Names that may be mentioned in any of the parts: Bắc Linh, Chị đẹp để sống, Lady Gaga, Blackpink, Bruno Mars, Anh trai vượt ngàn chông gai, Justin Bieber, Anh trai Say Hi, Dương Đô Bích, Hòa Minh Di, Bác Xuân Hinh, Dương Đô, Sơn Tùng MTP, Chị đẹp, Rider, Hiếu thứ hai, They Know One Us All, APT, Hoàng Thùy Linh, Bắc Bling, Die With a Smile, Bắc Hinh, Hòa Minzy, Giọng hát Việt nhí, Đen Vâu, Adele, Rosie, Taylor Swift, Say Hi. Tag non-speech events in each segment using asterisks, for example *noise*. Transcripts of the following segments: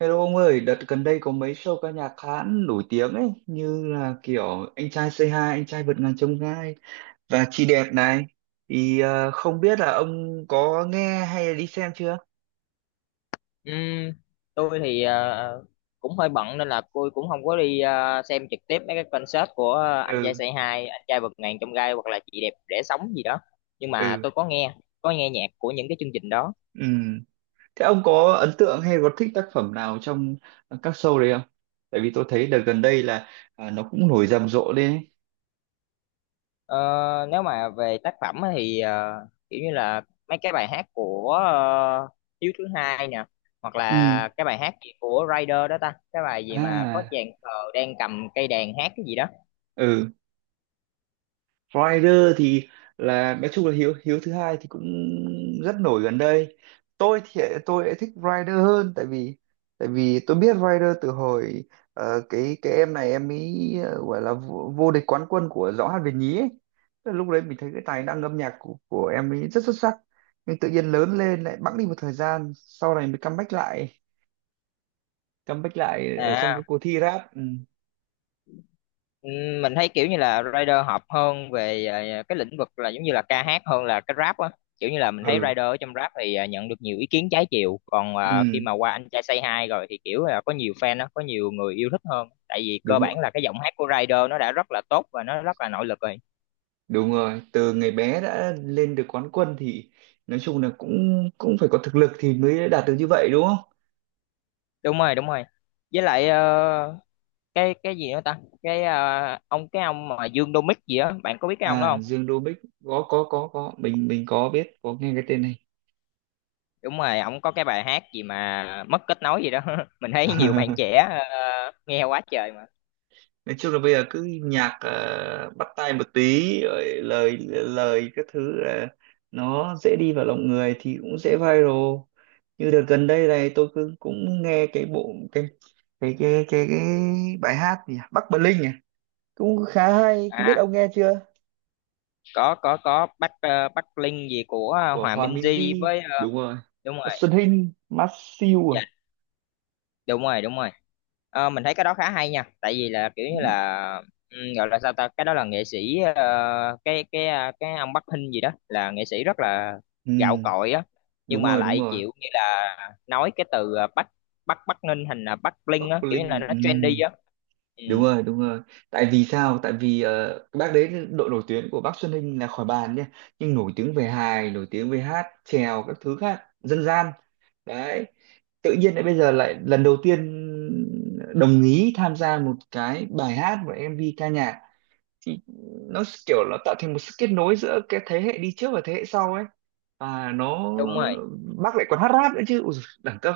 Hello ông ơi, đợt gần đây có mấy show ca nhạc khá nổi tiếng ấy, như là kiểu Anh trai Say Hi, Anh trai vượt ngàn chông gai và Chị đẹp này. Thì không biết là ông có nghe hay là đi xem chưa? Ừm, tôi thì cũng hơi bận nên là tôi cũng không có đi xem trực tiếp mấy cái concert của anh trai Ừ, Say Hi, anh trai vượt ngàn chông gai hoặc là chị đẹp để sống gì đó. Nhưng mà ừ, tôi có nghe nhạc của những cái chương trình đó. ừ. Thế ông có ấn tượng hay có thích tác phẩm nào trong các show đấy không? Tại vì tôi thấy đợt gần đây là nó cũng nổi rầm rộ lên ấy. Ờ, nếu mà về tác phẩm á thì kiểu như là mấy cái bài hát của Hiếu thứ hai nè, hoặc Ừ, là cái bài hát gì của Rider đó ta, cái bài gì mà có à, chàng khờ đang cầm cây đàn hát cái gì đó. ừ. Rider thì là nói chung là Hiếu Hiếu thứ hai thì cũng rất nổi gần đây. Tôi thì tôi lại thích Rider hơn, tại vì tôi biết Rider từ hồi cái em này, em ấy gọi là vô địch quán quân của Giọng hát Việt nhí ấy. Tức là lúc đấy mình thấy cái tài năng âm nhạc của em ấy rất xuất sắc, nhưng tự nhiên lớn lên lại bẵng đi một thời gian, sau này mới comeback lại ở trong các À, cuộc thi rap. Ừ, mình thấy kiểu như là rider hợp hơn về cái lĩnh vực là giống như là ca hát hơn là cái rap á, kiểu như là mình thấy ừ, rider ở trong rap thì nhận được nhiều ý kiến trái chiều, còn khi ừ. mà qua anh trai Say Hi rồi thì kiểu là có nhiều fan á, có nhiều người yêu thích hơn, tại vì cơ đúng bản là cái giọng hát của rider nó đã rất là tốt và nó rất là nội lực rồi. Đúng rồi, từ ngày bé đã lên được quán quân thì nói chung là cũng cũng phải có thực lực thì mới đạt được như vậy, đúng không? Đúng rồi đúng rồi, với lại cái gì nữa ta, cái ờ, ông cái ông mà Dương Đô gì á, bạn có biết cái ông À, đó không? Dương Đô Bích, có, mình có biết, có nghe cái tên này. Đúng rồi, ổng có cái bài hát gì mà mất kết nối gì đó *laughs* mình thấy nhiều bạn *laughs* trẻ nghe quá trời mà. Nói chung là bây giờ cứ nhạc bắt tai một tí rồi lời lời các thứ là nó dễ đi vào lòng người, thì cũng dễ viral. Như đợt gần đây này tôi cứ cũng nghe cái bộ cái bài hát gì nhỉ? Bắc Bling à, cũng khá hay, không biết À, ông nghe chưa? Có Bắc Bắc Linh gì của Của Hòa Hòa Minh Di Minzy, với đúng rồi. đúng rồi. Bác Xuân Hinh. Mát siêu à. Dạ, đúng rồi đúng rồi. Ờ, mình thấy cái đó khá hay nha, tại vì là kiểu Ừ, như là, ừ, gọi là sao ta, cái đó là nghệ sĩ cái ông Bắc Hinh gì đó là nghệ sĩ rất là gạo ừ, cội á, nhưng đúng mà rồi, đúng lại rồi. chịu như là nói cái từ Bắc Bắc Bắc Ninh thành là Bắc Linh á, Bắc kiểu như là Linh. nó Ừ, trendy á. Ừ, đúng rồi, đúng rồi. Tại vì sao? Tại vì cái bác đấy, độ nổi tiếng của bác Xuân Hinh là khỏi bàn nhé. Nhưng nổi tiếng về hài, nổi tiếng về hát chèo, các thứ khác dân gian. Đấy, tự nhiên lại bây giờ lại lần đầu tiên đồng ý tham gia một cái bài hát và MV ca nhạc, thì nó kiểu nó tạo thành một sự kết nối giữa cái thế hệ đi trước và thế hệ sau ấy. Và nó, đúng rồi bác lại còn hát rap nữa chứ. Ui, dồi, đẳng cấp.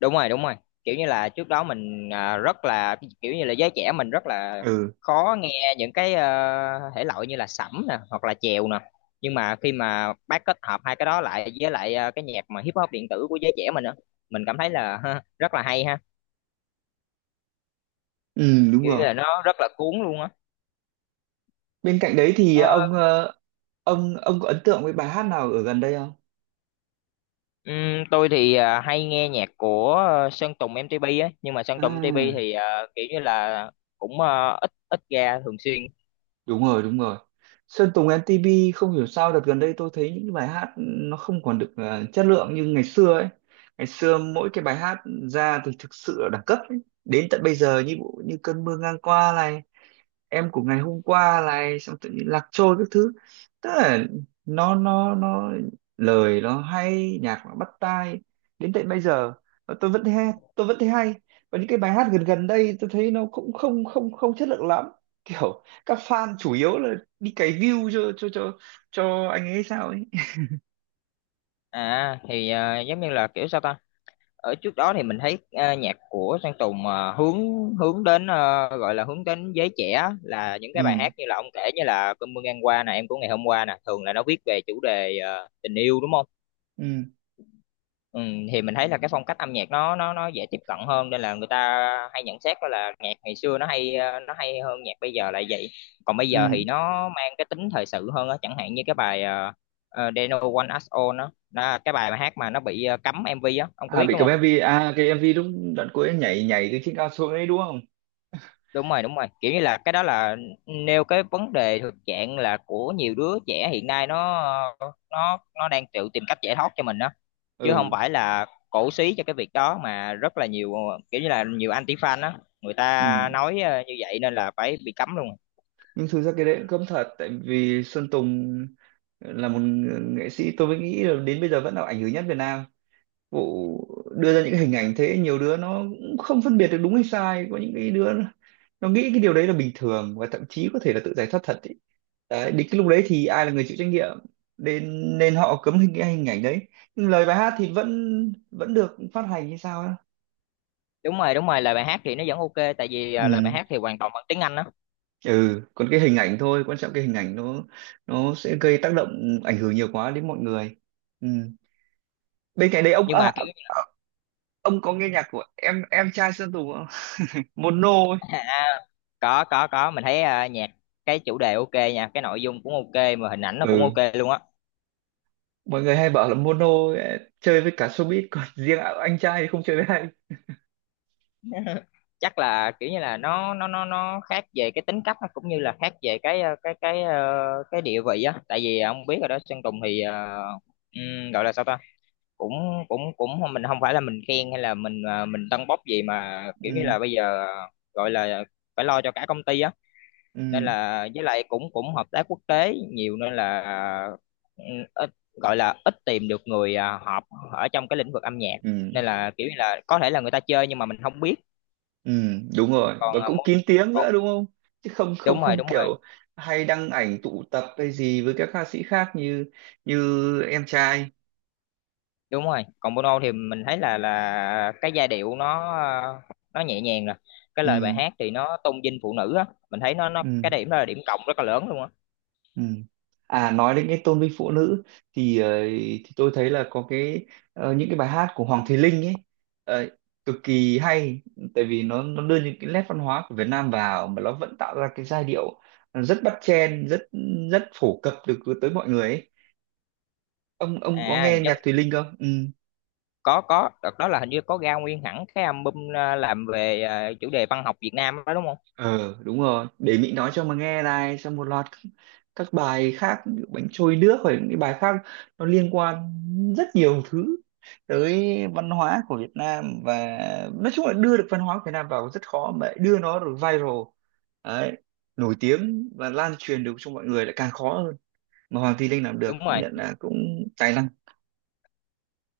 đúng rồi đúng rồi, kiểu như là trước đó mình rất là kiểu như là giới trẻ mình rất là Ừ, khó nghe những cái thể loại như là sẩm nè hoặc là chèo nè, nhưng mà khi mà bác kết hợp hai cái đó lại với lại cái nhạc mà hip hop điện tử của giới trẻ mình á, mình cảm thấy là ha, rất là hay ha, ừ, đúng kiểu như rồi. là nó rất là cuốn luôn á. Bên cạnh đấy thì Ờ, ông ờ, ông có ấn tượng với bài hát nào ở gần đây không? Tôi thì hay nghe nhạc của Sơn Tùng MTP á, nhưng mà Sơn Tùng MTP À, thì kiểu như là cũng ít, ra thường xuyên. đúng rồi, đúng rồi. Sơn Tùng MTP, không hiểu sao đợt gần đây tôi thấy những bài hát nó không còn được chất lượng như ngày xưa ấy. Ngày xưa mỗi cái bài hát ra thì thực sự là đẳng cấp ấy. Đến tận bây giờ như như cơn mưa ngang qua này, em của ngày hôm qua này, xong tự nhiên lạc trôi các thứ, tức là nó lời nó hay, nhạc nó bắt tai, đến tận bây giờ mà tôi vẫn thấy hay, tôi vẫn thấy hay. Và những cái bài hát gần gần đây tôi thấy nó cũng không không không chất lượng lắm, kiểu các fan chủ yếu là đi cày view cho anh ấy sao ấy. À thì giống như là kiểu sao ta, ở trước đó thì mình thấy nhạc của Sơn Tùng ờ, hướng hướng đến gọi là hướng đến giới trẻ, là những cái Ừ, bài hát như là ông kể, như là cơn mưa ngang qua nè, em của ngày hôm qua nè, thường là nó viết về chủ đề tình yêu đúng không? ừ, Ừ, thì mình thấy là cái phong cách âm nhạc nó nó dễ tiếp cận hơn nên là người ta hay nhận xét đó là nhạc ngày xưa nó hay, nó hay hơn nhạc bây giờ là vậy. Còn bây giờ thì ừ. nó mang cái tính thời sự hơn á, chẳng hạn như cái bài They Know One Us All đó, đó cái bài mà hát mà nó bị cấm MV á, ông có À, biết bị đúng cầm không? MV à? Cái MV lúc đoạn cuối nhảy nhảy từ trên cao xuống ấy, đúng không? Đúng rồi đúng rồi, kiểu như là cái đó là nêu cái vấn đề thực trạng là của nhiều đứa trẻ hiện nay, nó nó đang tự tìm cách giải thoát cho mình đó, chứ không Ừ, phải là cổ súy cho cái việc đó, mà rất là nhiều kiểu như là nhiều anti fan đó, người ừ. ta nói như vậy nên là phải bị cấm luôn. Nhưng thực ra cái đấy cũng cấm thật, tại vì Sơn Tùng là một nghệ sĩ, tôi mới nghĩ là đến bây giờ vẫn là ảnh hưởng nhất Việt Nam, vụ đưa ra những hình ảnh thế, nhiều đứa nó cũng không phân biệt được đúng hay sai. Có những cái đứa nó nghĩ cái điều đấy là bình thường, và thậm chí có thể là tự giải thoát thật ấy. Đấy, đến cái lúc đấy thì ai là người chịu trách nhiệm? Nên nên họ cấm cái hình ảnh đấy, nhưng lời bài hát thì vẫn vẫn được phát hành như sao á. Đúng rồi đúng rồi, lời bài hát thì nó vẫn ok, tại vì lời bài Ừ. hát thì hoàn toàn bằng tiếng Anh đó. Ừ, còn cái hình ảnh thôi, quan trọng cái hình ảnh nó sẽ gây tác động ảnh hưởng nhiều quá đến mọi người. Ừ. Bên cạnh đấy, Nhưng mà kiểu à, ông có nghe nhạc của em trai Sơn Tùng không? *laughs* Mono ấy. *laughs* à, có, mình thấy nhạc cái chủ đề ok nha, cái nội dung cũng ok mà hình ảnh nó cũng Ừ. ok luôn á. Mọi người hay bảo là mono ấy chơi với cả showbiz, còn *laughs* riêng anh trai thì không chơi với ai. *laughs* Chắc là kiểu như là nó nó khác về cái tính cách, nó cũng như là khác về cái cái địa vị á, tại vì ông biết rồi đó, Sơn Tùng thì gọi là sao ta, cũng cũng cũng mình không phải là mình khen hay là mình mình tâng bốc gì, mà kiểu như Ừ, là bây giờ gọi là phải lo cho cả công ty á, ừ, nên là với lại cũng cũng hợp tác quốc tế nhiều nên là, ừ, ít gọi là ít tìm được người hợp ở trong cái lĩnh vực âm nhạc, ừ, nên là kiểu như là có thể là người ta chơi nhưng mà mình không biết. ừ. Đúng rồi, và Còn à, cũng môn kín tiếng còn nữa, đúng không? Chứ không không đúng rồi không đúng kiểu rồi hay đăng ảnh tụ tập hay gì với các ca sĩ khác, như như em trai. đúng rồi. Còn môn thì mình thấy là cái giai điệu nó nó nhẹ nhàng rồi, cái Ừ, lời bài hát thì nó tôn vinh phụ nữ á, mình thấy nó cái ừ. điểm đó là điểm cộng rất là lớn luôn á. Ừ. À, nói đến cái tôn vinh phụ nữ thì thì tôi thấy là có những cái bài hát của Hoàng Thùy Linh ấy ờ, cực kỳ hay. Tại vì nó đưa những cái nét văn hóa của Việt Nam vào, mà nó vẫn tạo ra cái giai điệu rất bắt chen, rất rất phổ cập được tới mọi người ấy. Ông có À nghe giống, nhạc Thùy Linh không? Ừ. Có đợt đó là hình như có ra nguyên hẳn cái album làm về chủ đề văn học Việt Nam đó đúng không? Ờ, đúng rồi, để Mỹ nói cho mà nghe này, xong một loạt các bài khác, ví dụ bánh trôi nước, hoặc những cái bài khác, nó liên quan rất nhiều thứ tới văn hóa của Việt Nam. Và nói chung là đưa được văn hóa của Việt Nam vào rất khó, mà lại đưa nó được viral, đấy, nổi tiếng và lan truyền được cho mọi người lại càng khó hơn, mà Hoàng Thùy Linh làm được Đúng cũng rồi nhận là cũng tài năng.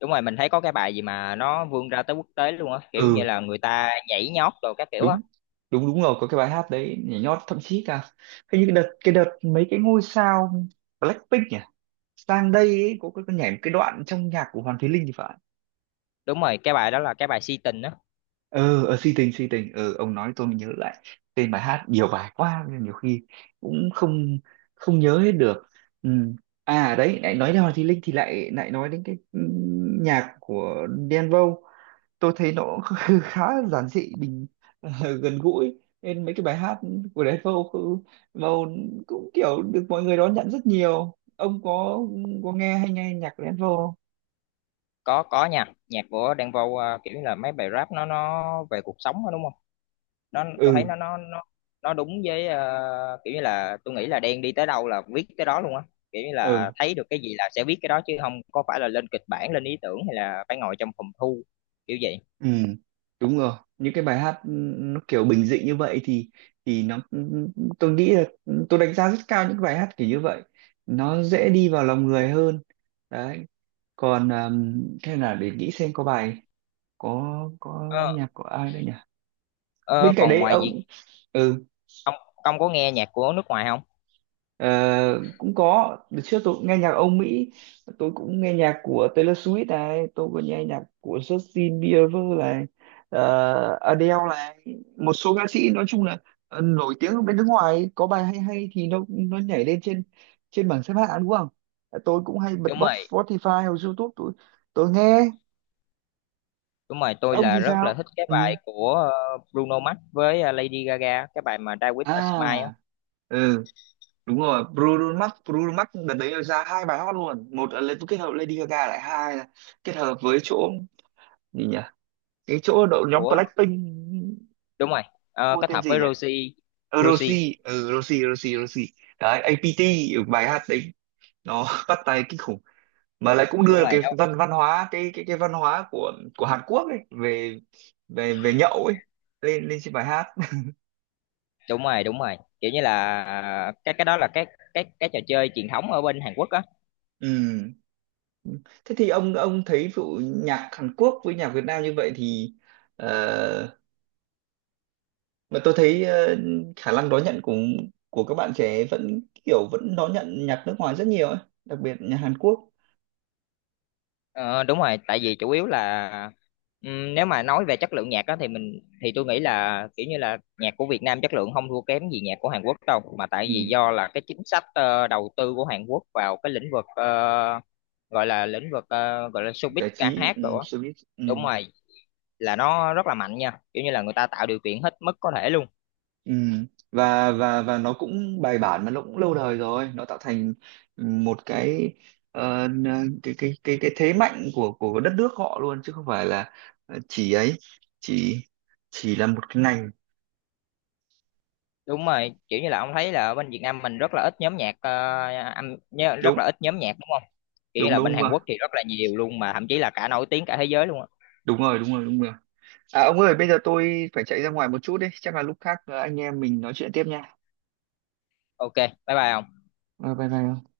đúng rồi, mình thấy có cái bài gì mà nó vươn ra tới quốc tế luôn á, kiểu như Ừ. là người ta nhảy nhót rồi các kiểu á. Đúng, đúng, đúng rồi, có cái bài hát đấy nhảy nhót, thậm chí cả hình như cái đợt, mấy cái ngôi sao Blackpink nhỉ, sang đây ấy, cô nhảy một cái đoạn trong nhạc của Hoàng Thùy Linh thì phải. Đúng rồi, cái bài đó là cái bài si tình á. Ờ, ờ, si tình, si tình. Ờ ông nói tôi mới nhớ lại tên bài hát, nhiều bài quá nên nhiều khi cũng không không nhớ hết được. Ừ. À, đấy, lại nói đến Hoàng Thùy Linh thì lại lại nói đến cái, nhạc của Đen Vâu. Tôi thấy nó *laughs* khá giản dị, ờ, gần gũi, nên mấy cái bài hát của Đen Vâu Vâu cũng kiểu được mọi người đón nhận rất nhiều. Ông có nghe hay nghe nhạc của Đen Vâu không? Có nha, nhạc của Đen Vâu kiểu như là mấy bài rap nó về cuộc sống đó, đúng không? Nó tôi thấy Ừ, nó nó đúng với kiểu như là tôi nghĩ là Đen đi tới đâu là viết tới đó luôn á, kiểu như ừ. là thấy được cái gì là sẽ viết cái đó, chứ không có phải là lên kịch bản, lên ý tưởng hay là phải ngồi trong phòng thu kiểu vậy. Ừ, đúng rồi. Những cái bài hát, nó kiểu bình dị như vậy thì nó, tôi nghĩ là, tôi đánh giá rất cao những bài hát kiểu như vậy. Nó dễ đi vào lòng người hơn. Đấy. Còn thế là để nghĩ xem có bài có ờ, nhạc của ai đây nhỉ? ờ, Bên cạnh còn đấy ngoài ông. việc, Ừ. ông ông có nghe nhạc của nước ngoài không? Ờ, cũng có đợt trước tôi cũng nghe nhạc Âu Mỹ, tôi cũng nghe nhạc của Taylor Swift này, tôi cũng nghe nhạc của Justin Bieber này, Adele này, một số ca sĩ nói chung là nổi tiếng ở bên nước ngoài, có bài hay hay thì nó nhảy lên trên trên bảng xếp hạng, đúng không? Ờ, tôi cũng hay bật Đúng bot rồi Spotify hoặc YouTube, tôi nghe. đúng rồi, tôi Ông là thì rất là sao? thích cái Ừ. bài của Bruno Mars với Lady Gaga, cái bài mà Die With a Smile á. À, ừ, đúng rồi, Bruno Mars, Bruno Mars đợt đấy ra hai bài hot luôn, một là lên kết hợp Lady Gaga lại, hai là kết hợp với chỗ gì nhỉ, cái chỗ đội nhóm của Blackpink, Đúng rồi. Ờ, cô kết tên hợp gì với nhỉ? Rosie. Ờ, Rosie Rosie. Ừ, Rosie, Rosie, Rosie, đấy, APT. Ở bài hát đấy nó *laughs* bắt tai kinh khủng, mà lại cũng đúng đưa rồi cái đó. văn văn hóa, cái văn hóa của Hàn Quốc ấy, về, về nhậu ấy, lên lên trên bài hát. Đúng rồi đúng rồi, kiểu như là cái đó là cái trò chơi truyền thống ở bên Hàn Quốc á. *laughs* Ừ. Thế thì ông thấy vụ nhạc Hàn Quốc với nhạc Việt Nam như vậy thì ờ, mà tôi thấy khả năng đón nhận của các bạn trẻ vẫn đón nhận nhạc nước ngoài rất nhiều ấy, đặc biệt nhạc Hàn Quốc. Ờ, đúng rồi, tại vì chủ yếu là, nếu mà nói về chất lượng nhạc á thì mình thì tôi nghĩ là kiểu như là nhạc của Việt Nam chất lượng không thua kém gì nhạc của Hàn Quốc đâu, mà tại Ừ, vì do là cái chính sách đầu tư của Hàn Quốc vào cái lĩnh vực ờ, gọi là lĩnh vực ờ, gọi là showbiz giải ca trí, hát ừ, rồi á. showbiz, ừ, Đúng rồi, là nó rất là mạnh nha, kiểu như là người ta tạo điều kiện hết mức có thể luôn. ừ. Và nó cũng bài bản, mà nó cũng lâu đời rồi, nó tạo thành một cái ờ, n- cái thế mạnh của đất nước họ luôn, chứ không phải là chỉ ấy chỉ chỉ là một cái ngành. Đúng rồi, kiểu như là ông thấy là ở bên Việt Nam mình rất là ít nhóm nhạc rất Đúng, là ít nhóm nhạc đúng không? Kiểu như đúng, là bên đúng Hàn rồi, Quốc thì rất là nhiều luôn, mà thậm chí là cả nổi tiếng cả thế giới luôn á. đúng rồi, đúng rồi, đúng rồi. À, ông ơi, bây giờ tôi phải chạy ra ngoài một chút đấy. Chắc là lúc khác anh em mình nói chuyện tiếp nha. Ok, bye bye ông. Ờ, bye bye ông.